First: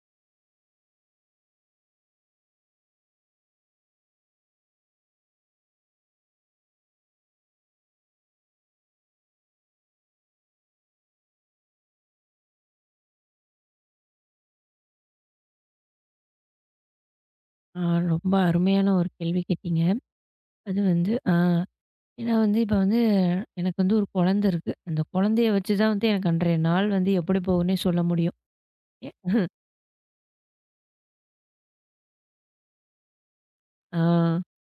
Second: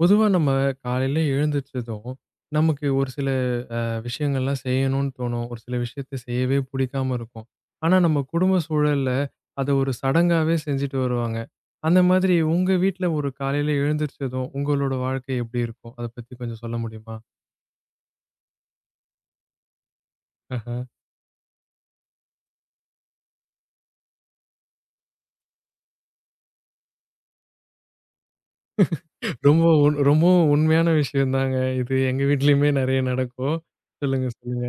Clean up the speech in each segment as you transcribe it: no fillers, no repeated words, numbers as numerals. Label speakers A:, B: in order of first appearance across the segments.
A: பொதுவா நம்ம காலையில எழுந்திரிச்சதும், நமக்கு ஒரு சில விஷயங்கள்லாம் செய்யணும்னு தோணும். ஒரு சில விஷயத்த செய்யவே புடிக்காம இருக்கும். ஆனா, நம்ம குடும்ப சூழல்ல அத ஒரு சடங்காவே செஞ்சுட்டு வருவாங்க. அந்த மாதிரி உங்க வீட்ல ஒரு காலையில எழுந்திரிச்சதும், உங்களோட வாழ்க்கை எப்படி இருக்கும்? அத பத்தி கொஞ்சம் சொல்ல முடியுமா?
B: ஆ ரொம்ப அருமையான ஒரு கேள்வி கேட்டீங்க.
A: ஆஹா.
B: அது வந்து ஏன்னா வந்து இப்ப வந்து எனக்கு வந்து ஒரு குழந்தை இருக்கு. அந்த குழந்தைய வச்சு தான் வந்து எனக்கு அன்றைய நாள் வந்து எப்படி போகும்னே சொல்ல முடியும். எ
A: ரொம்ப ரொம்பவும் உண்மையான விஷயம் தாங்க. இது எங்க வீட்லயுமே நெறைய நடக்கும்.
B: ஆ
A: சொல்லுங்க, சொல்லுங்க.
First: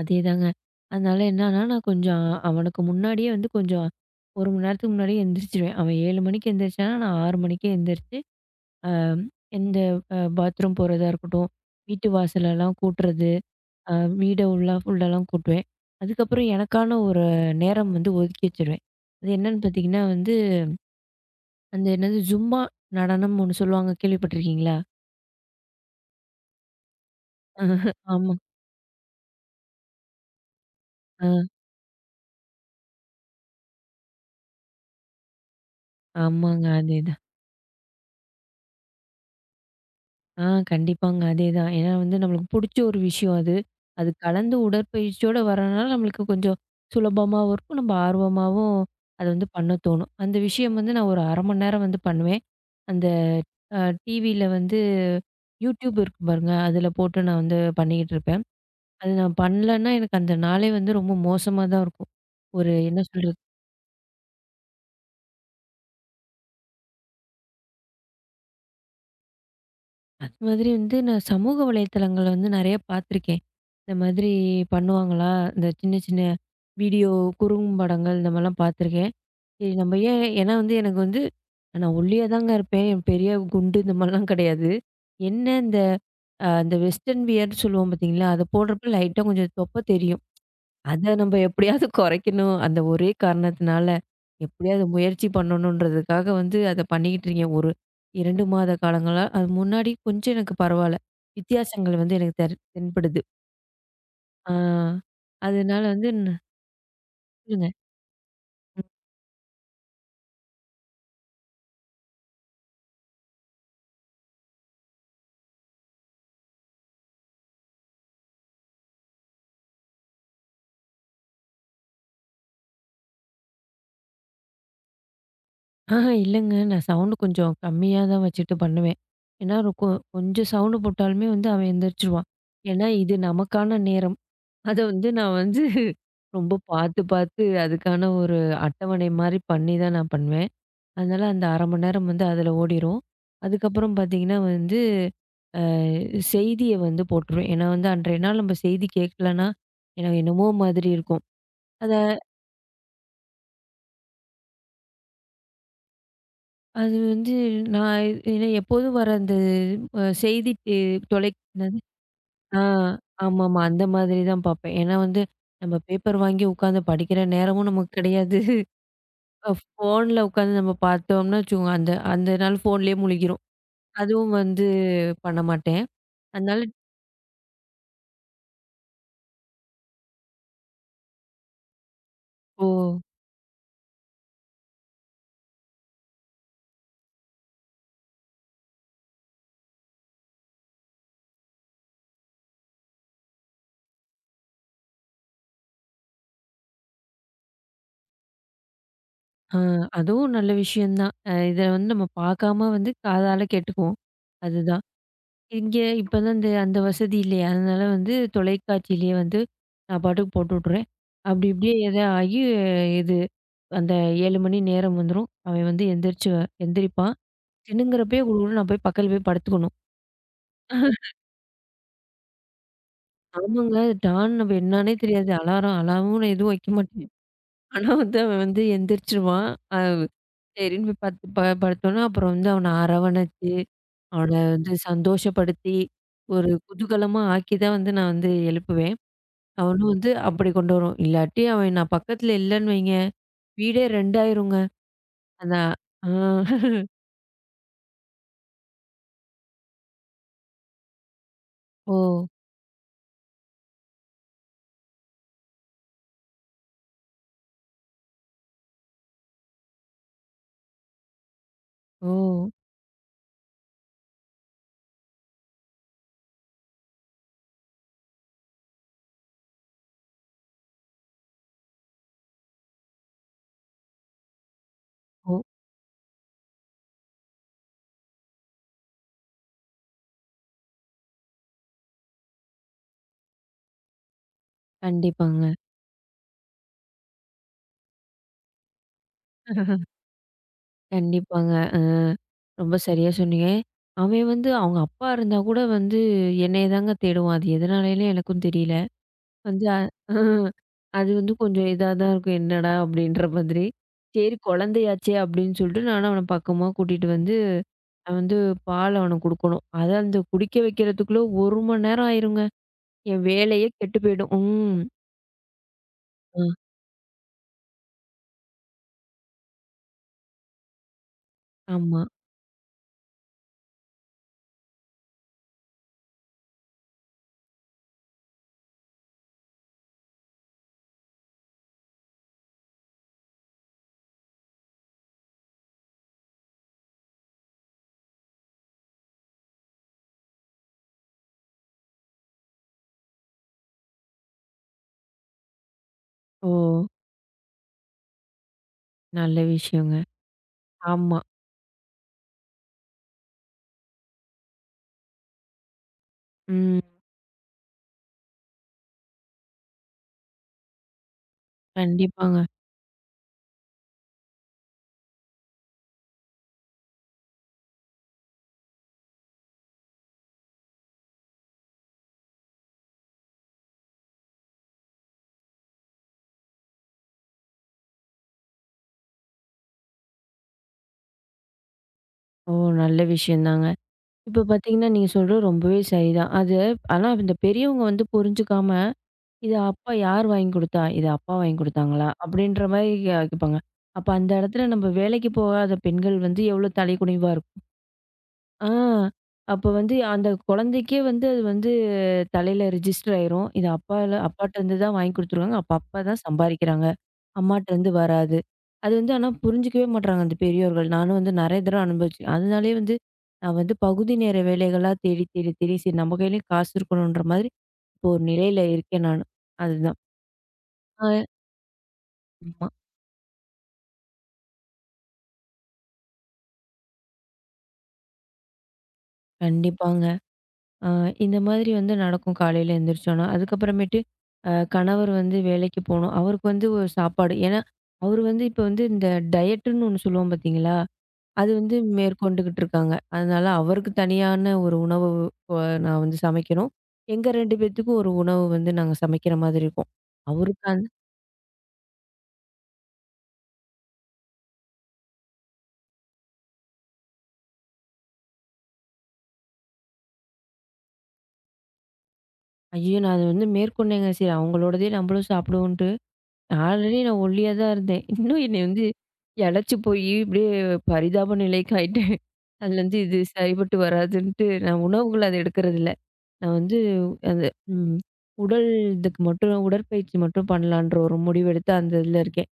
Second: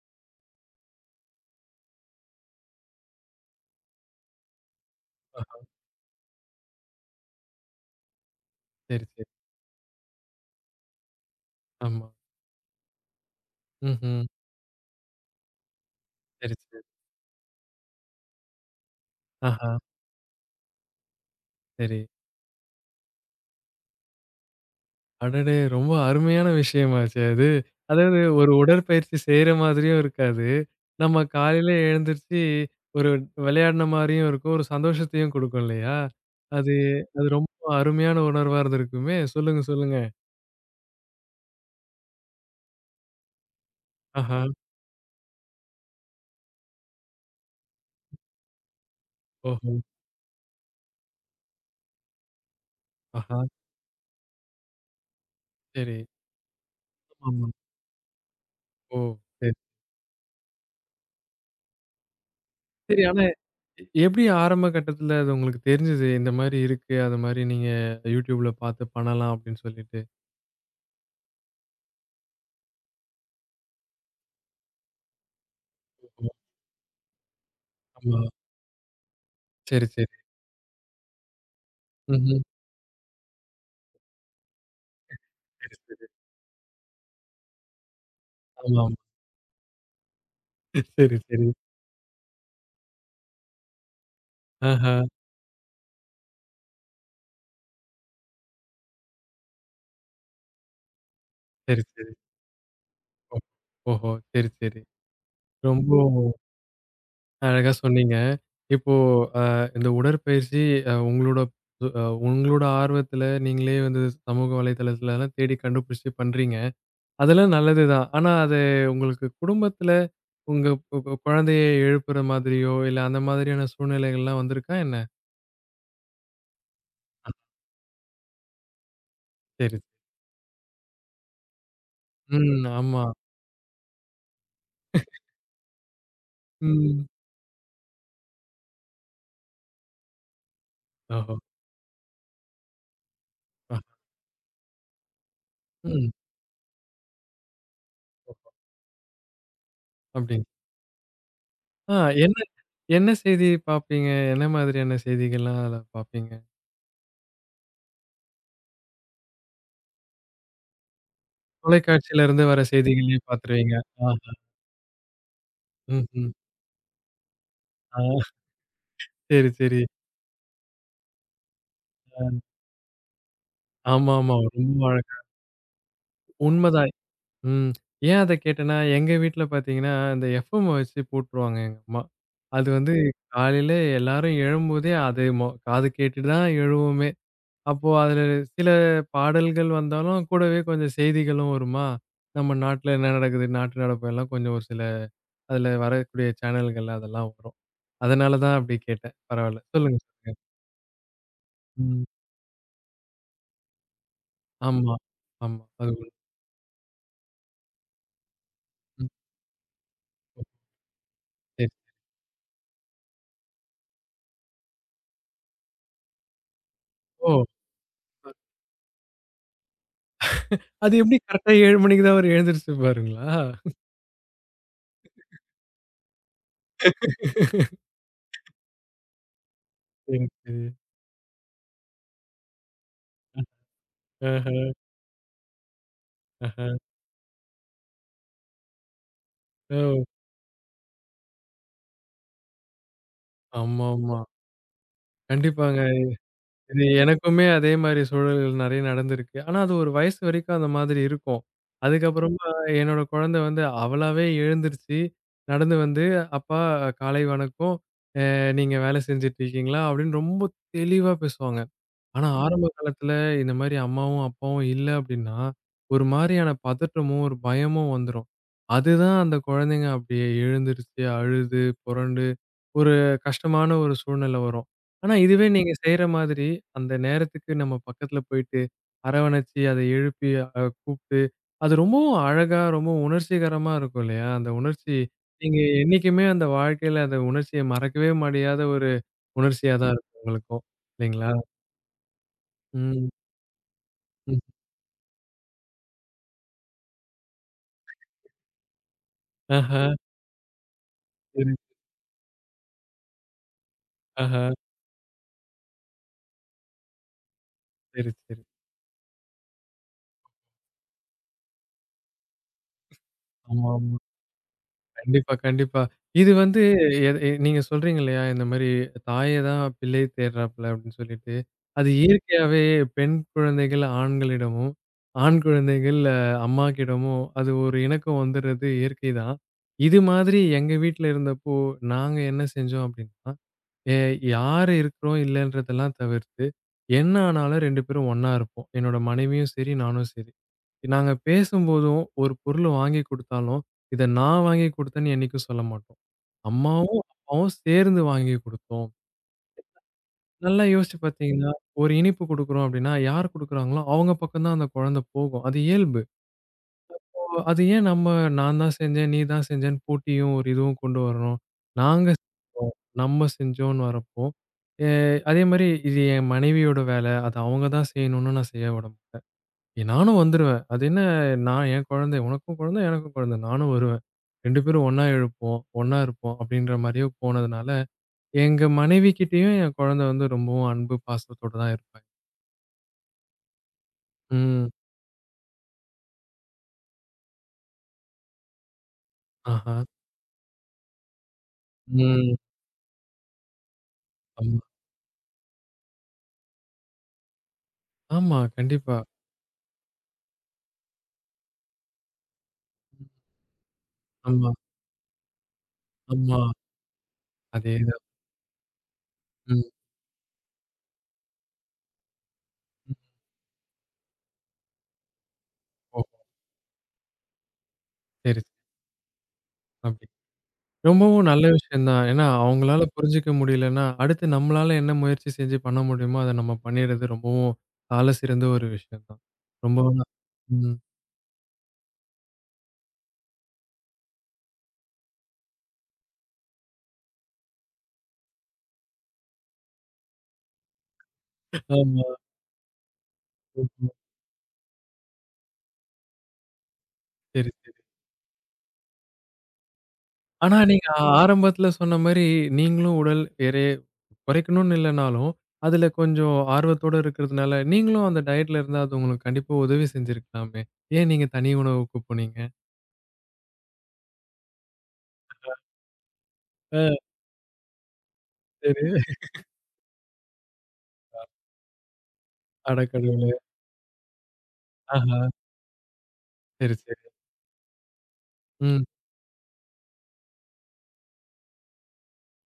B: அதேதாங்க. அதனால என்னன்னா, நான் கொஞ்சம் அவனுக்கு முன்னாடியே வந்து கொஞ்சம் 1 மணி நேரத்துக்கு முன்னாடியே
A: ஆஹா.
B: எந்திரிச்சுருவேன். அவன் 7 மணிக்கு எந்திரிச்சான்னா, நான் 6 மணிக்கே எந்திரிச்சு, அ
A: சரி, சரி.
B: எந்த அ பாத்ரூம் போறதா இருக்கட்டும்,
A: ஆமா.
B: வீட்டு வாசலெல்லாம் கூட்டுறது, அ
A: ம்ஹ்ம்.
B: வீட உள்ளா ஃபுல்லலாம் கூட்டுவேன். அதுக்கப்புறம்
A: சரி, சரி.
B: எனக்கான ஒரு நேரம் வந்து ஒதுக்கி வச்சுருவேன். அது என்னன்னு
A: ஆஹா.
B: பார்த்தீங்கன்னா வந்து, அந்த
A: சரி.
B: என்னது ஜும்பா நடனம் ஒண்ணு சொல்லுவாங்க கேள்விப்பட்டுருக்கீங்களா?
A: அடடே! ரொம்ப அருமையான விஷயமாச்சே அது. அதாவது
B: ஆமா.
A: ஒரு உடற்பயிற்சி செய்ற மாதிரியும் இருக்காது. நம்ம
B: ஆ
A: காலையில எழுந்திருச்சு ஒரு விளையாடுன மாரியும் இருக்கும். ஒரு சந்தோஷத்தையும் குடுக்கும் இல்லையா?
B: ஆமாங்க.
A: அது
B: அதேதான்.
A: அது ரொம்ப அருமையான உணர்வா இருந்திருக்குமே! சொல்லுங்க, சொல்லுங்க.
B: ஆ கண்டிப்பாங்க அதேதான். ஏன்னா வந்து நம்மளுக்கு புடிச்ச ஒரு விஷயம் அது. அது
A: ஆஹா!
B: கலந்து உடற்பயிற்சியோட வரனால நம்மளுக்கு கொஞ்சம் சுலபமாவும் இருக்கும். நம்ம ஆர்வமாவும் அத வந்து பண்ண
A: ஓஹோ!
B: தோணும். அந்த விஷயம் வந்து நான் ஒரு 1/2 மணி நேரம் வந்து பண்ணுவேன். அந்த
A: ஆஹா!
B: அ டிவில வந்து
A: சரி.
B: யூடியூப் இருக்கு பாருங்க. அதில போட்டு நான்
A: ஆமாமா.
B: வந்து பண்ணிக்கிட்டு இருப்பேன்.
A: ஓ!
B: அது நான்
A: சரி.
B: பண்ணலன்னா, எனக்கு அந்த நாளே வந்து ரொம்ப மோசமா தான் இருக்கும். ஒரு என்ன
A: சரி ஆனா
B: சொல்றது?
A: எப்படி ஆரம்ப கட்டத்துல அது உங்களுக்கு தெரிஞ்சது? இந்த மாரி இருக்கு. அது மாரி நீங்க YouTubeல பார்த்து பண்ணலாம் அப்படின்னு சொல்லிட்டு.
B: அது மாதிரி வந்து நான் சமூக வலைத்தளங்கள்ல வந்து நெறைய பார்த்துருக்கேன். இந்த மாதிரி பண்ணுவாங்களா? இந்த சின்ன சின்ன வீடியோ
A: ஆமா.
B: குறும்படங்கள் இந்த மாரிலாம் பார்த்துருக்கேன். சரி
A: சரி,
B: நம்ம
A: சரி.
B: ஏன் ஏன்னா வந்து எனக்கு வந்து நான் ஒல்லியா
A: ம்ஹ்ம்.
B: தாங்க இருப்பேன். என் பெரிய குண்டு இந்த மாரிலாம் கிடையாது. என்ன
A: சரி, சரி.
B: இந்த வெஸ்டர்ன் வியர்ன்னு சொல்லுவோம் பார்த்தீங்களா? அத
A: ஆமா.
B: போடுறப்ப லைட்டா கொஞ்சம் தொப்பை தெரியும். அத
A: சரி,
B: நம்ம
A: சரி.
B: எப்படியாவது குறைக்கணும். அந்த ஒரே காரணத்தினால, எப்படியாவது
A: ஆஹா!
B: முயற்சி பண்ணணுன்றதுக்காக வந்து அத பண்ணிக்கிட்டு இருக்கேன். ஒரு 2 மாத காலங்களா, அது முன்னாடி கொஞ்சம் எனக்கு பரவால்ல.
A: சரி,
B: வித்தியாசங்கள்
A: சரி.
B: வந்து எனக்கு தெர் தென்படுது.
A: ஓ ஓஹோ! சரி,
B: ஆ
A: சரி.
B: அதனால
A: ரொம்ப
B: வந்து சொல்லுங்க.
A: அழகா சொன்னீங்க. இப்போ இந்த உடற்பயிற்சி அ உங்களோட அ உங்களோட ஆர்வத்துல நீங்களே வந்து சமூக வலைதளத்துலலாம் தேடி கண்டுபிடிச்சு பண்றீங்க. அதெல்லாம் நல்லதுதான். ஆனா அது உங்களுக்கு குடும்பத்துல உங்க கொ கொ குழந்தைய எழுப்புற மாதிரியோ, இல்ல அந்த மாதிரியான சூழ்நிலைகள்லாம் வந்திருக்கா என்ன?
B: ஆஹா இல்லங்க. நான் சவுண்ட் கொஞ்சம் கம்மியா தான் வச்சுட்டு பண்ணுவேன். ஏன்னா ஒரு
A: சரி.
B: கொஞ்சம் சவுண்ட் போட்டாலுமே வந்து அவன் எந்திரிச்சுருவான்.
A: ம்.
B: ஏன்னா
A: ஆமா.
B: இது நமக்கான நேரம். அத வந்து நான் வந்து ரொம்ப பார்த்து
A: ம்.
B: பார்த்து அதுக்கான ஒரு அட்டவணை மாரி பண்ணி தான் நான் பண்ணுவேன். அதனால
A: ஓஹோ!
B: அந்த 1/2 மணி நேரம் வந்து அதில ஓடிரும்.
A: அ.
B: அதுக்கப்புறம் பார்த்தீங்கன்னா வந்து, அ
A: ம்.
B: செய்திய வந்து போட்டுருவேன். ஏன்னா வந்து அன்றைய நாள் நம்ம செய்தி கேட்கலன்னா, எனக்கு என்னமோ
A: அப்டிங்களா?
B: மாதிரி இருக்கும். அத
A: ஆ என்ன என்ன செய்தி பார்ப்பீங்க? என்ன மாதிரியான செய்திகள்லாம் அதில பார்ப்பீங்க?
B: அது வந்து ஏன்னா எப்போதும் வர அந்த செய்தி டி தொலை என்னது
A: தொலைக்காட்சியில இருந்து வர
B: ஆ
A: செய்திகளயே
B: ஆமாமா.
A: பார்த்துருவீங்க.
B: அந்த மாதிரி
A: ஆ.
B: தான் பார்ப்பேன். ஏன்னா வந்து நம்ம பேப்பர்
A: ம்ஹ்ம்.
B: வாங்கி உட்காந்து படிக்கிற நேரமும் நமக்கு
A: ஆ
B: கிடையாது.
A: சரி, சரி.
B: ஃபோன்ல உட்காந்து நம்ம பார்த்தோம்னா வச்சுக்கோங்க, அந்த
A: ஆ.
B: அந்த நாள் ஃபோன்லேயே முழுகிரும். அதுவும்
A: ஆமாமா.
B: வந்து
A: ரொம்ப அழகா.
B: பண்ண மாட்டேன். அதனால
A: உண்மதான். ம். ஏன் அத கேட்டேன்னா, எங்க வீட்ல பார்த்தீங்கன்னா, இந்த எஃப்எம் வச்சு போட்டுருவாங்க எங்க அம்மா.
B: இப்போ
A: அது வந்து காலையில எல்லாரும் எழும்போதே அது காது கேட்டுட்டு தான் எழுவோமே! அப்போ அதுல சில பாடல்கள் வந்தாலும், கூடவே கொஞ்சம் செய்திகளும் வருமா? நம்ம நாட்டுல என்ன நடக்குது? நாட்டு நடப்பு எல்லாம் கொஞ்சம் ஒரு சில அதுல வரக்கூடிய சேனல்கள் அதெல்லாம் வரும். அதனால தான் அப்படி கேட்டேன்.
B: ஆ,
A: பரவால்ல. சொல்லுங்க,
B: அதுவும்
A: சொல்லுங்க.
B: நல்ல விஷயம் தான். அ இத வந்து
A: ம்.
B: நம்ம பார்க்காம வந்து காதால கேட்டுக்குவோம். அதுதான்.
A: ஆமா, ஆமா.
B: இங்க
A: அது ஒண்ணு.
B: இப்ப தான் இந்த அந்த வசதி இல்லையா? அதனால வந்து
A: ம்.
B: தொலைக்காட்சியிலேயே வந்து நான் பாட்டுக்கு போட்டு விட்டுறேன். அப்படி
A: சரி.
B: இப்படியே எதோ ஆகி இது அந்த 7 மணி நேரம் வந்துரும். அவன் வந்து எந்திரிப்பான்.
A: ஓ!
B: சிணுங்குறப்பயே குடுகுடுன்னு நான் போய் பக்கத்துல போய் படுத்துக்கணும்.
A: அது எப்படி கரெக்ட்டா 7 மணிக்கு தான் அவரு எழுந்திரிச்சு பாருங்களா?
B: ஆமாங்க. டான் நம்ம என்னான்னே தெரியாது. அலாரமும் நான் எதுவும் வைக்க மாட்டேன். ஆனா வந்து அவன் வந்து எந்திரிச்சுருவான். அ
A: சரி, சரி.
B: சரின்னு போய் படுத்து ப படுத்தோன்னே அப்புறம் வந்து அவன அரவணைச்சு அவன
A: ஆஹா.
B: வந்து சந்தோஷப்படுத்தி, ஒரு குதூகலமா ஆக்கி தான் வந்து நான் வந்து எழுப்புவேன். அவனும்
A: ஓ!
B: வந்து அப்படி கொண்டு வருவான். இல்லாட்டி அவன் நான் பக்கத்துல இல்லன்னு வைங்க, வீடே 2
A: ஆமாமா.
B: ஆயிருங்க. அதான்
A: கண்டிப்பாங்க.
B: ஆ
A: இது எனக்குமே அதே மாரி சூழல்கள் நெறைய நடந்திருக்கு. ஆனா அது ஒரு வயசு வரைக்கும் அந்த மாதிரி இருக்கும்.
B: ஓ!
A: அதுக்கப்புறமா என்னோட குழந்தை வந்து அவளாவே எழுந்திருச்சு, நடந்து வந்து, "அப்பா காலை வணக்கம். நீங்க வேலை செஞ்சுட்டு இருக்கீங்களா?" அப்படின்னு ரொம்ப தெளிவா பேசுவாங்க.
B: ஓ!
A: ஆனா ஆரம்ப காலத்துல இந்த மாரி அம்மாவும், அப்பாவும் இல்ல அப்டின்னா, ஒரு மாரியான பதற்றமும், ஒரு பயமும் வந்துரும். அதுதான் அந்த குழந்தைங்க அப்டியே எழுந்துருச்சு, அழுது, புரண்டு ஒரு கஷ்டமான ஒரு சூழ்நிலை வரும். ஆனா
B: ஓ!
A: இதுவே நீங்க செய்ற மாதிரி, அந்த நேரத்துக்கு நம்ம பக்கத்துல போயிட்டு, அரவணைச்சு, அத எழுப்பி கூப்ட்டு, அது ரொம்பவும் அழகா, ரொம்ப உணர்ச்சிகரமா இருக்கும் இல்லையா? அந்த உணர்ச்சி
B: கண்டிப்பாங்க,
A: நீங்க என்னைக்குமே அந்த வாழ்க்கையில அந்த உணர்ச்சிய மறக்கவே முடியாத ஒரு உணர்ச்சியா தான் இருக்கும் உங்களுக்கும். இல்லைங்களா?
B: கண்டிப்பாங்க. அ ரொம்ப
A: ம்.
B: சரியா சொன்னீங்க. அவன்
A: ம்.
B: வந்து அவங்க அப்பா இருந்தா கூட வந்து என்னைய தாங்க தேடுவான். அது எதனாலேன்னு எனக்கும் தெரியல. வந்து
A: ஆஹா,
B: ஆ, அது வந்து
A: சரி.
B: கொஞ்சம் இதா தான் இருக்கும். என்னடா! அப்படின்ற மாதிரி. சரி
A: ஆஹா,
B: குழந்தையாச்சே அப்படின்னு சொல்லிட்டு நானும் அவன பக்கமா கூட்டிட்டு வந்து,
A: சரி,
B: நான் வந்து
A: சரி.
B: பால் அவனுக்கு குடுக்கணும். அத அந்த குடிக்க வைக்கிறதுக்குள்ள 1 மணி நேரம் ஆயிருங்க. என் வேலையே
A: ஆமா, ஆமா.
B: கெட்டு போயிடும். ம்.
A: கண்டிப்பா, கண்டிப்பா. இது
B: ஆ.
A: வந்து எ எ நீங்க சொல்றீங்க இல்லையா? இந்த மாரி தாய தான் பிள்ளை தேடுறாப்ல அப்படின்னு சொல்லிட்டு. அது
B: ஆமா.
A: இயற்கையாவே பெண் குழந்தைகள் ஆண்களிடமும், ஆண் குழந்தைகள் அம்மாக்கிடமும் அது ஒரு இணக்கம் வந்துடுறது இயற்கை தான். இது மாதிரி எங்க வீட்ல இருந்தப்போ நாங்க என்ன செஞ்சோம் அப்படின்னா, எ யார் இருக்கிறோம் இல்லன்றதெல்லாம் தவிர்த்து, என்ன ஆனாலும் 2 பேரும் ஒண்ணா இருப்போம். என்னோட மனைவியும் சரி, நானும் சரி. நாங்க பேசும்போதும், ஒரு பொருள் வாங்கி குடுத்தாலும், இத நான் வாங்கி குடுத்தேன்னு என்னைக்கும் சொல்ல மாட்டோம்.
B: ஓ!
A: அம்மாவும், அப்பாவும் சேர்ந்து வாங்கி குடுத்தோம்.
B: நல்ல விஷயங்க.
A: நல்லா யோசிச்சு
B: ஆமா.
A: பார்த்தீங்கன்னா, ஒரு இனிப்பு குடுக்குறோம் அப்படின்னா, யார் குடுக்குறாங்களோ அவங்க பக்கம் தான் அந்த குழந்தை போகும். அது இயல்பு.
B: ம்.
A: இப்போ அது ஏன் நம்ம நான் தான் செஞ்சேன், நீ தான் செஞ்சேன்னு போட்டியும் ஒரு இதுவும் கொண்டு வரணும். நாங்க
B: கண்டிப்பாங்க.
A: நம்ம செஞ்சோம்ன்னு வரப்போ, எ அதே மாரி இது என் மனைவியோட வேலை. அத அவங்க தான் செய்யணும்னு நான் செய்ய விட மாட்டேன். நானும் வந்துருவேன். அது என்ன நான் என் குழந்தை, உனக்கும் குழந்தை, எனக்கும் குழந்தை. நானும் வருவேன். 2 பேரும் ஒண்ணா எழுப்போம், ஒண்ணா இருப்போம் அப்படின்ற மாரியே போனதுனால, எங்க மனைவி கிட்டயும் என் குழந்தை வந்து ரொம்பவும் அன்பு, பாசத்தோட தான் இருப்பா.
B: ஓ! நல்ல விஷயம் தாங்க. இப்ப
A: ம்.
B: பார்த்தீங்கன்னா, நீங்க சொல்றது ரொம்பவே சரிதான். அது ஆனா இந்த பெரியவங்க வந்து புரிஞ்சுக்காம இது
A: ஆஹா.
B: அப்பா யார் வாங்கி குடுத்தா? இது அப்பா வாங்கி குடுத்தாங்களா?
A: ம்.
B: அப்படின்ற மாரி கேட்பாங்க. அப்ப அந்த
A: ஆமா.
B: இடத்துல நம்ம வேலைக்கு போகாத பெண்கள் வந்து எவ்வளோ தலைகுனிவா இருக்கும்.
A: ஆமா.
B: ஆ
A: கண்டிப்பா.
B: அப்ப வந்து அந்த குழந்தைக்கே வந்து அது வந்து தலையில ரிஜிஸ்டர் ஆயிரும். இது
A: ஆமா,
B: அப்பாட்டருந்து தான் வாங்கி குடுத்துருக்காங்க. அப்ப அப்பா தான்
A: ஆமா.
B: சம்பாரிக்கிறாங்க. அம்மாட்டருந்து
A: அதேதான்.
B: வராது. அது வந்து ஆனா
A: ம்.
B: புரிஞ்சுக்கவே மாட்றாங்க அந்த பெரியோர்கள். நானும் வந்து நெறைய தடவ அனுபவிச்சேன். அதனாலேயே
A: ம்.
B: வந்து நான் வந்து பகுதி நேர வேலைகளா தேடி, தேடி, தேடி சரி
A: ஓ!
B: நம்ம கையிலயும் காசு இருக்கணுன்ற மாதிரி இப்போ ஒரு
A: சரி, சரி.
B: நிலையில இருக்கேன் நானு. அதுதான்.
A: அப்படி.
B: ஆ
A: ரொம்பவும் நல்ல விஷயம் தான். ஏன்னா
B: ஆமா.
A: அவங்களால புரிஞ்சுக்க முடியலன்னா, அடுத்து நம்மளால என்ன முயற்சி செஞ்சு பண்ண முடியுமோ, அத நம்ம பண்ணிடுறது ரொம்பவும் சால சிறந்த ஒரு விஷயம் தான். ரொம்ப
B: கண்டிப்பாங்க.
A: ம்.
B: அ இந்த மாதிரி வந்து நடக்கும் காலையில எந்திரிச்சோன்னா. அதுக்கப்புறமேட்டு கணவர் வந்து வேலைக்கு போணும். அவருக்கு வந்து ஒரு சாப்பாடு. ஏன்னா, அவரு வந்து இப்ப வந்து இந்த டயட்டுன்னு ஒண்ணு சொல்லுவோம் பார்த்தீங்களா? அது வந்து
A: ஆமா.
B: மேற்கொண்டுகிட்டு இருக்காங்க. அதனால
A: ஆமா.
B: அவருக்கு தனியான ஒரு உணவு நான் வந்து சமைக்கணும். எங்க
A: சரி,
B: 2
A: சரி.
B: பேத்துக்கும் ஒரு உணவு வந்து நாங்க சமைக்கிற மாதிரி இருக்கும்.
A: ஆனா
B: அவருக்கு
A: நீங்க ஆரம்பத்துல சொன்ன மாரி, நீங்களும் உடல் எடைய குறைக்கணும்னு இல்லனாலும், அதுல கொஞ்சம் ஆர்வத்தோட இருக்கிறதுனால, நீங்களும் அந்த டயட்ல இருந்தா அது உங்களுக்கு கண்டிப்பா உதவி செஞ்சிருக்கலாமே! ஏன் நீங்க தனி உணவுக்கு போனீங்க?
B: ஐயோ! நான் அத வந்து மேற்கொண்டேங்க. சரி அவங்களோடதே நம்மளும் சாப்பிடுவோன்ட்டு
A: ஆ
B: ஆல்ரெடி நான் ஒல்லியா தான் இருந்தேன். இன்னும் என்னைய வந்து
A: சரி.
B: எளச்சு போயி இப்படியே பரிதாப நிலைக்கு ஆயிட்டேன்.
A: அட
B: அதுலருந்து இது
A: கடவுளே!
B: சரிப்பட்டு வராதுன்ட்டு நான்
A: ஆஹா.
B: உணவுகள் அத எடுக்கறதில்ல. நான்
A: சரி,
B: வந்து
A: சரி.
B: அது ம் உடல்
A: ம்.
B: இதுக்கு மட்டும் உடற்பயிற்சி மட்டும் பண்ணலான்ற ஒரு முடிவெடுத்து அந்த இதுல இருக்கேன்.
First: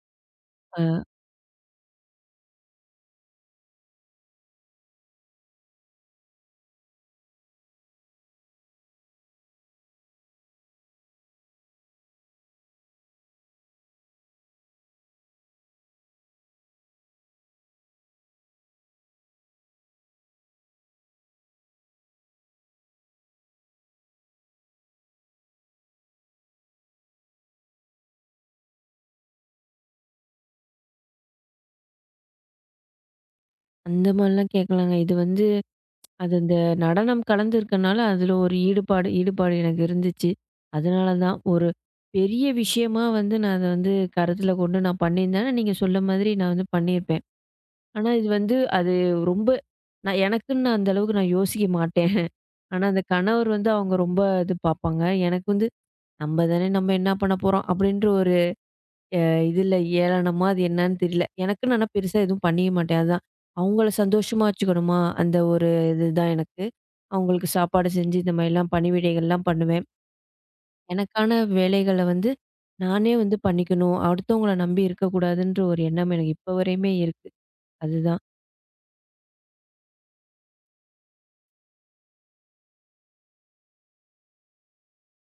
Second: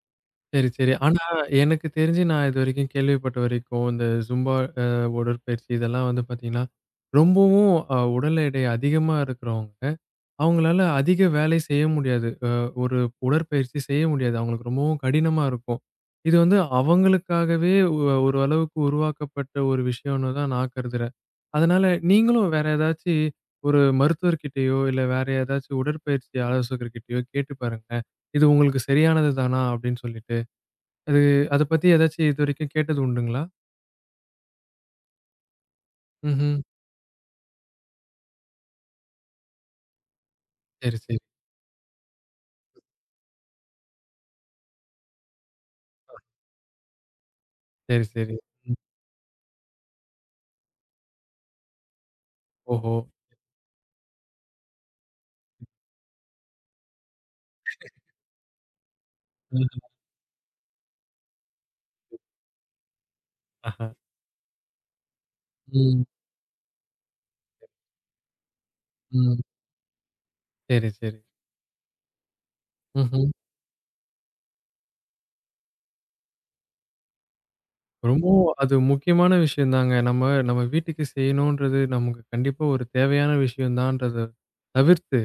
A: சரி,
B: அ
A: சரி. ஆனா எனக்கு தெரிஞ்சு நான் இதுவரைக்கும் கேள்விப்பட்ட வரைக்கும், இந்த ஜும்பா அ உடற்பயிற்சி இதெல்லாம் வந்து பார்த்தீங்கன்னா, ரொம்பவும் உடல் எடை அதிகமா இருக்கிறவங்க அவங்களால அதிக வேலை செய்ய முடியாது. ஒரு உடற்பயிற்சி செய்ய முடியாது. அவங்களுக்கு ரொம்பவும் கடினமா இருக்கும். இது வந்து அவங்களுக்காகவே ஒரு அளவுக்கு உருவாக்கப்பட்ட ஒரு விஷயம்னு தான் நான் கருதுறேன். அதனால நீங்களும் வேற ஏதாச்சு ஒரு மருத்துவர்கிட்டயோ, இல்ல வேற ஏதாச்சும் உடற்பயிற்சி ஆலோசகர்கிட்டயோ கேட்டு பாருங்களேன். இது உங்களுக்கு சரியானது தானா? அப்படின்னு சொல்லிட்டு. அது அத பத்தி ஏதாச்சும் இதுவரைக்கும் கேட்டது உண்டுங்களா?
B: அந்த மாரிலாம் கேட்கலாங்க. இது வந்து அது இந்த
A: ம்ஹ்ம்.
B: நடனம் கலந்துருக்கனால அதுல ஒரு ஈடுபாடு ஈடுபாடு எனக்கு இருந்துச்சு.
A: சரி,
B: அதனால
A: சரி.
B: தான் ஒரு பெரிய விஷயமா வந்து நான் அத வந்து கருத்துல கொண்டு நான் பண்ணியிருந்தேன்னா, நீங்க சொல்ல மாதிரி நான் வந்து பண்ணியிருப்பேன்.
A: சரி,
B: ஆனா இது
A: சரி.
B: வந்து
A: ம்.
B: அது ரொம்ப நான் எனக்குன்னு நான் அந்த அளவுக்கு நான் யோசிக்க மாட்டேன். ஆனா
A: ஓஹோ!
B: அந்த கணவர் வந்து அவங்க ரொம்ப இது பார்ப்பாங்க. எனக்கு வந்து நம்ம தானே நம்ம என்ன பண்ண போறோம் அப்படின்ற ஒரு அ இதுல
A: ம்ஹ்ம்.
B: ஏளனமா அது என்னன்னு தெரியல. எனக்குன்னு ஆனா பெருசா எதுவும் பண்ணிக்க மாட்டேன். அதான்
A: ஆஹா.
B: அவங்கள சந்தோஷமா வச்சுக்கணுமா அந்த ஒரு
A: ம்.
B: இதுதான் எனக்கு. அவங்களுக்கு சாப்பாடு செஞ்சு இந்த மாதிரிலாம்
A: ம்.
B: பணிவிடைகள்லாம் பண்ணுவேன்.
A: சரி, சரி.
B: எனக்கான வேலைகள வந்து நானே
A: ம்ஹ்ம்.
B: வந்து பண்ணிக்கணும். அடுத்தவங்கள நம்பி இருக்கக்கூடாதுன்ற ஒரு எண்ணம் எனக்கு இப்ப வரையுமே இருக்கு. அதுதான்.
A: ரொம்பவும் அது முக்கியமான விஷயம் தாங்க. நம்ம நம்ம வீட்டுக்கு செய்யணுன்றது நமக்கு கண்டிப்பா ஒரு தேவையான விஷயம் தான்றத தவிர்த்து,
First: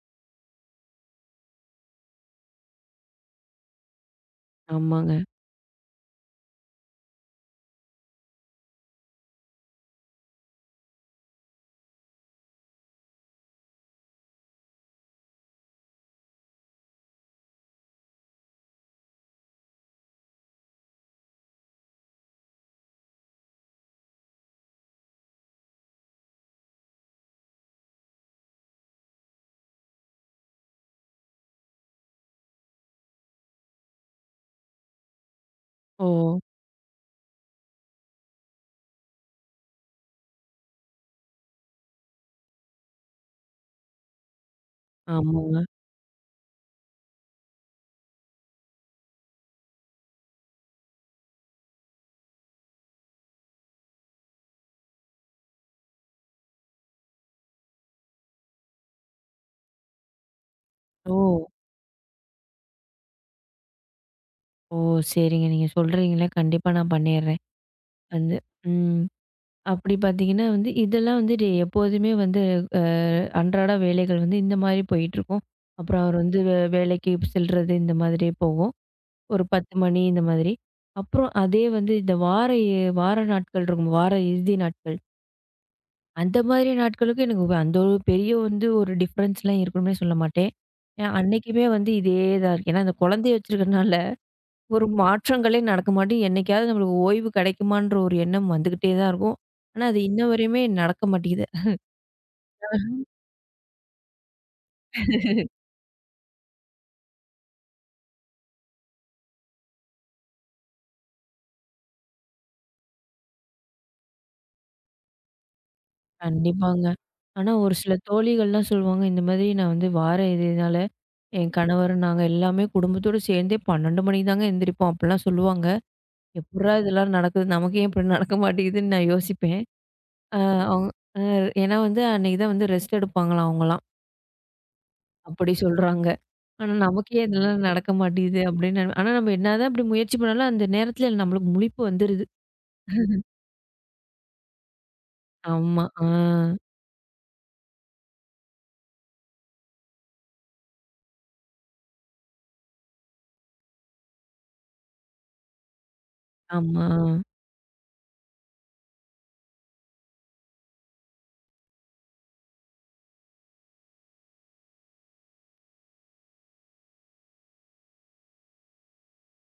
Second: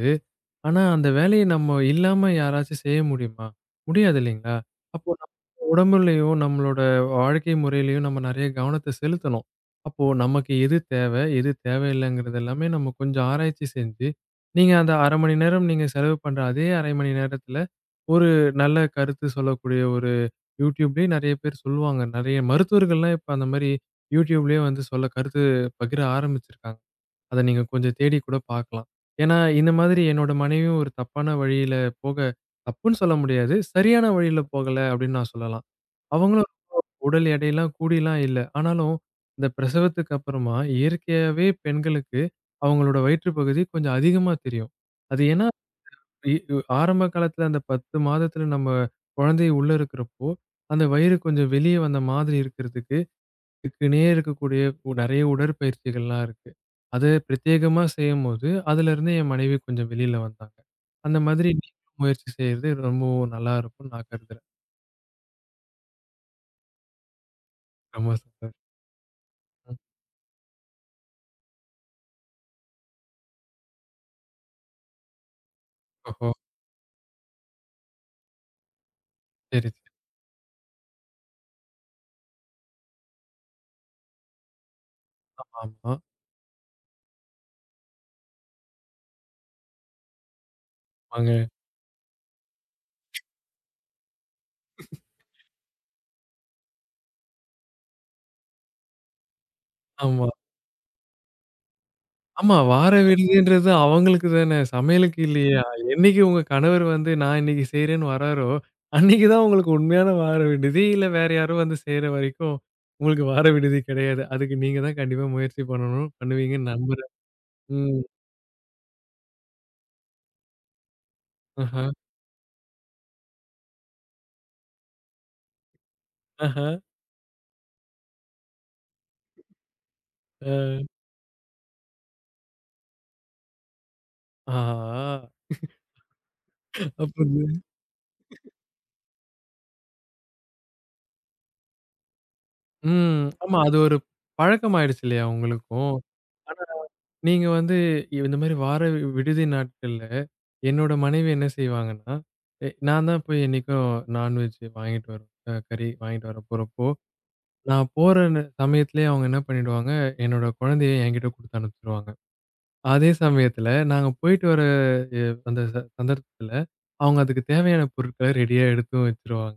A: ஆனா அந்த வேலைய நம்ம இல்லாம யாராச்சும் செய்ய முடியுமா? முடியாது இல்லைங்களா? அப்போ
B: ஆமாங்க.
A: நம்ம உடம்புலயும், நம்மளோட வாழ்க்கை முறையிலயும் நம்ம நெறைய கவனத்த செலுத்தணும். அப்போ நமக்கு எது தேவை, எது தேவையில்லங்கிறது எல்லாமே நம்ம கொஞ்சம் ஆராய்ச்சி செஞ்சு, நீங்க அந்த 1/2 மணி நேரம் நீங்க செலவு பண்ற அதே 1/2 மணி நேரத்துல ஒரு நல்ல கருத்து சொல்லக்கூடிய ஒரு YouTubeலயே நெறைய பேர் சொல்லுவாங்க. நெறைய மருத்துவர்கள்லாம் இப்ப அந்த மாரி YouTubeலயே வந்து சொல்ல கருத்து பகிர ஆரம்பிச்சிருக்காங்க. அத நீங்க கொஞ்சம் தேடி கூட பார்க்கலாம். ஏன்னா, இந்த மாதிரி என்னோட மனைவியும் ஒரு தப்பான வழியில போக தப்புன்னு சொல்ல முடியாது. சரியான வழியில போகல அப்படின்னு நான் சொல்லலாம்.
B: ஓ!
A: அவங்களும் உடல் எடையெல்லாம் கூடிலாம் இல்ல. ஆனாலும் இந்த பிரசவத்துக்கு அப்புறமா இயற்கையாவே பெண்களுக்கு அவங்களோட வயிற்று பகுதி கொஞ்சம் அதிகமா தெரியும். அது ஏன்னா
B: ஆமாங்க.
A: இ உ ஆரம்ப காலத்துல அந்த 10 மாதத்துல நம்ம குழந்தை உள்ள இருக்கிறப்போ, அந்த வயிறு கொஞ்சம் வெளிய வந்த மாதிரி இருக்கிறதுக்கு, இதுக்குன்னே இருக்கக்கூடிய நெறைய உடற்பயிற்சிகள்லாம் இருக்கு. அது பிரத்யேகமா செய்யும்போது, அதுலருந்து என் மனைவி கொஞ்சம் வெளில வந்தாங்க.
B: ஓ!
A: அந்த மாதிரி நீங்களும் முயற்சி செய்யறது ரொம்பவும் நல்லா இருக்கும்னு நான் கருதுறேன்.
B: ஓ! சரிங்க. நீங்க சொல்றீங்களே, கண்டிப்பா நான் பண்ணிடுறேன்.
A: ரொம்ப
B: வந்து
A: சந்தோஷம்.
B: ம். அப்படி பார்த்தீங்கன்னா வந்து, இதெல்லாம் வந்து டே எப்போதுமே வந்து அ அன்றாட வேலைகள் வந்து இந்த மாரி போயிட்டுருக்கும். அப்புறம் அவர்
A: ஓஹோ!
B: வந்து வேலைக்கு செல்றது இந்த மாதிரி போகும். ஒரு
A: சரி,
B: 10
A: சரி.
B: மணி இந்த மாதிரி. அப்புறம் அதே வந்து இந்த வார நாட்கள் இருக்கும். வார இறுதி நாட்கள்.
A: ஆமா.
B: அந்த மாதிரி நாட்களுக்கு எனக்கு அந்த ஒரு பெரிய வந்து ஒரு டிஃப்ரென்ஸ்லாம் இருக்கும்னே சொல்ல மாட்டேன். ஏன்
A: ஆமாங்க.
B: அன்னைக்குமே வந்து இதே தான் இருக்கு. ஏன்னா அந்த குழந்தைய வச்சிருக்கிறனால ஒரு மாற்றங்களே நடக்க மாட்டி, என்னைக்காவது நம்மளுக்கு ஓய்வு கிடைக்குமான்ற ஒரு எண்ணம் வந்துகிட்டே தான் இருக்கும். ஆனா, அது இன்ன
A: ஆமா.
B: வரையுமே நடக்க மாட்டேங்குது.
A: ஆமா. வார விடுதின்றது அவங்களுக்கு தானே! சமையலுக்கு இல்லையா? என்னைக்கு உங்க கணவர் வந்து நான் இன்னைக்கு செய்றேன்னு வராரோ, அன்னைக்கு தான் உங்களுக்கு உண்மையான வார விடுதி. இல்ல வேற யாரோ வந்து செய்ற வரைக்கும், உங்களுக்கு வார விடுதி கிடையாது. அதுக்கு நீங்க தான் கண்டிப்பா முயற்சி பண்ணணும். பண்ணுவீங்கன்னு
B: கண்டிப்பாங்க.
A: நம்புறேன்.
B: ஆனா, ஒரு சில
A: ம்.
B: தோழிகள்லாம் சொல்லுவாங்க, இந்த மாதிரி நான் வந்து வார இறுதினால என்
A: ஆஹா,
B: கணவர் நாங்க எல்லாமே குடும்பத்தோட சேர்ந்தே 12 மணிக்கு தாங்க எந்திரிப்போம். அப்டிலாம் சொல்லுவாங்க.
A: ஆஹா,
B: எப்புட்றா இதெல்லாம் நடக்குது? நமக்கு ஏன் இப்டி நடக்க மாட்டேங்குதுன்னு நான் யோசிப்பேன். அ
A: அ,
B: அவங்க ஏன்னா வந்து அன்னைக்கு தான் வந்து ரெஸ்ட் எடுப்பாங்களாம் அவங்கலாம்.
A: ஆஹா.
B: அப்படி சொல்றாங்க. ஆனா,
A: அப்ப
B: நமக்கே
A: இது-
B: இதெல்லாம் நடக்க மாட்டேங்குது அப்படின்னு ஆனா, நம்ம என்னதான் அப்படி முயற்சி பண்ணாலும், அந்த நேரத்துல நம்மளுக்கு முழிப்பு வந்துருது.
A: ம். ஆமா. அது ஒரு பழக்கமாயிடுச்சு இல்லையா
B: ஆமா.
A: உங்களுக்கும்? நீங்க வந்து இந்த மாரி விடுதி நாட்கள்ல, என்னோட மனைவி என்ன செய்வாங்கன்னா, நான் தான் போய் என்னைக்கும் நான்வெஜ் வாங்கிட்டு வரேன். கறி வாங்கிட்டு வர
B: ஆமா.
A: போறப்போ, நான் போற சமயத்திலேயே அவங்க என்ன பண்ணிடுவாங்க, என்னோட குழந்தைய என்கிட்ட குடுத்து அனுப்பிச்சுருவாங்க. அதே சமயத்தில நாங்க போயிட்டு வர எ அந்த சந்தர்ப்பத்தில, அவங்க அதுக்கு தேவையான பொருட்கள ரெடியா எடுத்தும் வச்சுருவாங்க.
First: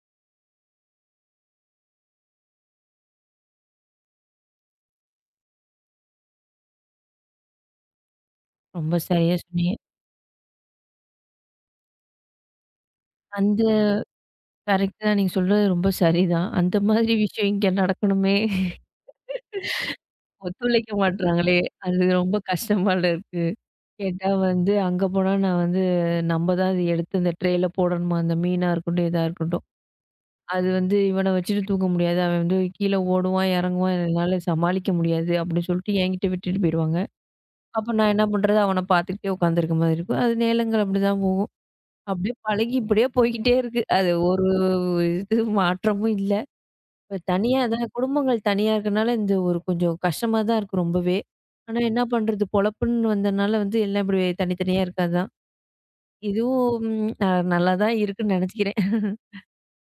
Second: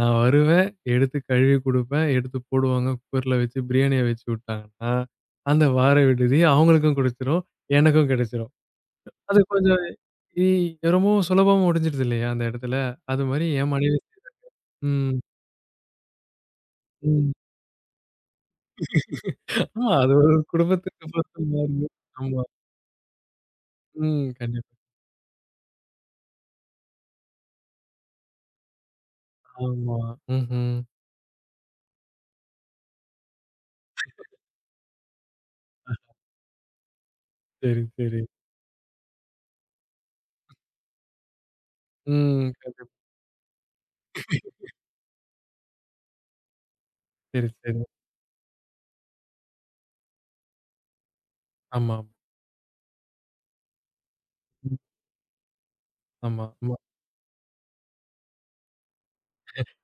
A: நான் வருவேன், எடுத்து கழுவி குடுப்பேன், எடுத்து போடுவாங்க. குக்கர்ல வச்சு பிரியாணிய வச்சு விட்டாங்கன்னா, அந்த வார விடுதி அவங்களுக்கும் குடுத்துரும், எனக்கும் கிடைச்சிரும்.
B: ரொம்ப சரியா
A: அது
B: சொன்னீங்க.
A: கொஞ்சம் ஈ ரொம்பவும் சுலபமா முடிஞ்சிடுது இல்லையா? அந்த இடத்துல. அது மாரி
B: அந்த
A: என் மனைவி
B: கரெக்ட்
A: ம்,
B: தான். நீங்க சொல்றது ரொம்ப சரிதான். அந்த மாதிரி
A: ம்.
B: விஷயம் இங்க நடக்கணுமே!
A: ஆமா. அது ஒரு
B: ஒத்துழைக்க
A: குடும்பத்துக்கு பொறுத்த
B: மாட்றாங்களே!
A: மாறுது.
B: அது ரொம்ப
A: ஆமா.
B: கஷ்டமால இருக்கு.
A: ம்.
B: கேட்டா வந்து,
A: கண்டிப்பா.
B: அங்க போனா நான் வந்து நம்ம தான் அது எடுத்து அந்த ட்ரேல போடணுமா? அந்த மீனா இருக்கட்டும், எதா இருக்கட்டும்.
A: ஆமா.
B: அது
A: ம்ஹ்ம்.
B: வந்து இவன வச்சுட்டு தூக்க முடியாது. அவன் வந்து கீழ ஓடுவான், இறங்குவான். என்னால சமாளிக்க முடியாது அப்படின்னு சொல்லிட்டு என்கிட்ட விட்டுட்டு போயிருவாங்க.
A: சரி,
B: அப்ப நான்
A: சரி.
B: என்ன பண்றது? அவன பார்த்துக்கிட்டே உட்காந்துருக்க மாதிரி இருக்கும். அது நேரங்கள் அப்படிதான் போகும். அப்படியே
A: ம்.
B: பழகி
A: கண்டிப்பா.
B: இப்படியே போய்க்கிட்டே இருக்கு. அது ஒரு இது மாற்றமும் இல்ல. இப்ப
A: சரி,
B: தனியா
A: சரி.
B: தான் குடும்பங்கள் தனியா இருக்கனால இந்த ஒரு கொஞ்சம் கஷ்டமா தான் இருக்கு ரொம்பவே. ஆனா
A: ஆமா.
B: என்ன பண்றது? பொழப்புன்னு வந்தனால வந்து எல்லாம் இப்படி
A: ம்.
B: தனித்தனியா இருக்கதான்.
A: ஆமா.
B: இதுவும் அ நல்லா தான் இருக்குன்னு நினைச்சுக்கிறேன்.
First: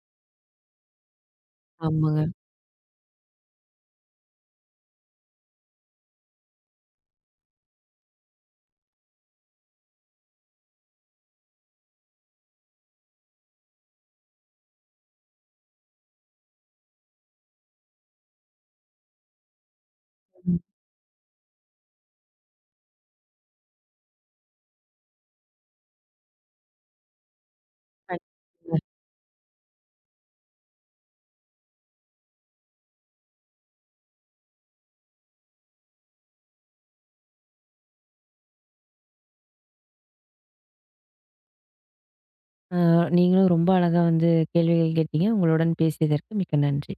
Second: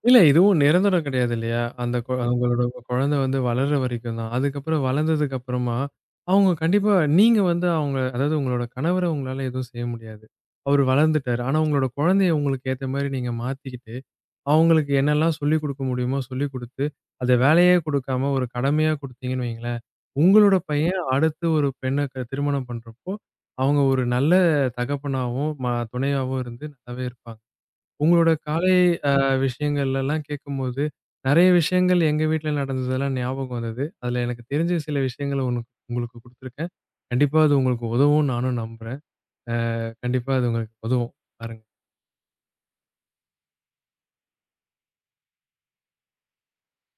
A: இல்ல இதுவும் நிரந்தரம் கிடையாது இல்லையா? அந்த ம்.
B: ஆமாங்க.
A: அவங்களோட குழந்தை வந்து வளர்ற வரைக்கும் தான். அதுக்கப்புறம் வளர்ந்ததுக்கு அப்புறமா, அவங்க கண்டிப்பா நீங்க வந்து அவங்க அதாவது உங்களோட கணவர உங்களால எதுவும் செய்ய முடியாது. அவரு வளர்ந்துட்டாரு. ஆனா உங்களோட குழந்தைய உங்களுக்கு ஏத்த மாரி நீங்க மாத்திக்கிட்டு, அவங்களுக்கு என்னெல்லாம் சொல்லிக் குடுக்க முடியுமோ சொல்லிக் குடுத்து, அத வேலையே குடுக்காம ஒரு கடமையா குடுத்தீங்கன்னு வைங்களேன், உங்களோட பையன் அடுத்து ஒரு பெண்ண திருமணம் பண்றப்போ, அவங்க ஒரு நல்ல தகப்பனாவும், துணையாவும் இருந்து நல்லாவே இருப்பாங்க. உங்களோட காலை
B: ம்.
A: அ விஷயங்கள்லலாம் கேட்கும்போது, நெறைய விஷயங்கள் எங்க வீட்ல நடந்ததெல்லாம் ஞாபகம் வந்தது. அதுல எனக்கு தெரிஞ்ச சில விஷயங்கள உங்களுக்கு குடுத்துருக்கேன். கண்டிப்பா அது உங்களுக்கு உதவும்னு நானும் நம்புறேன். கண்டிப்பா அது உங்களுக்கு உதவும். பாருங்க.
B: நீங்களும் ரொம்ப அழகா வந்து கேள்விகள் கேட்டீங்க. உங்களுடன் பேசியதற்கு மிக்க நன்றி.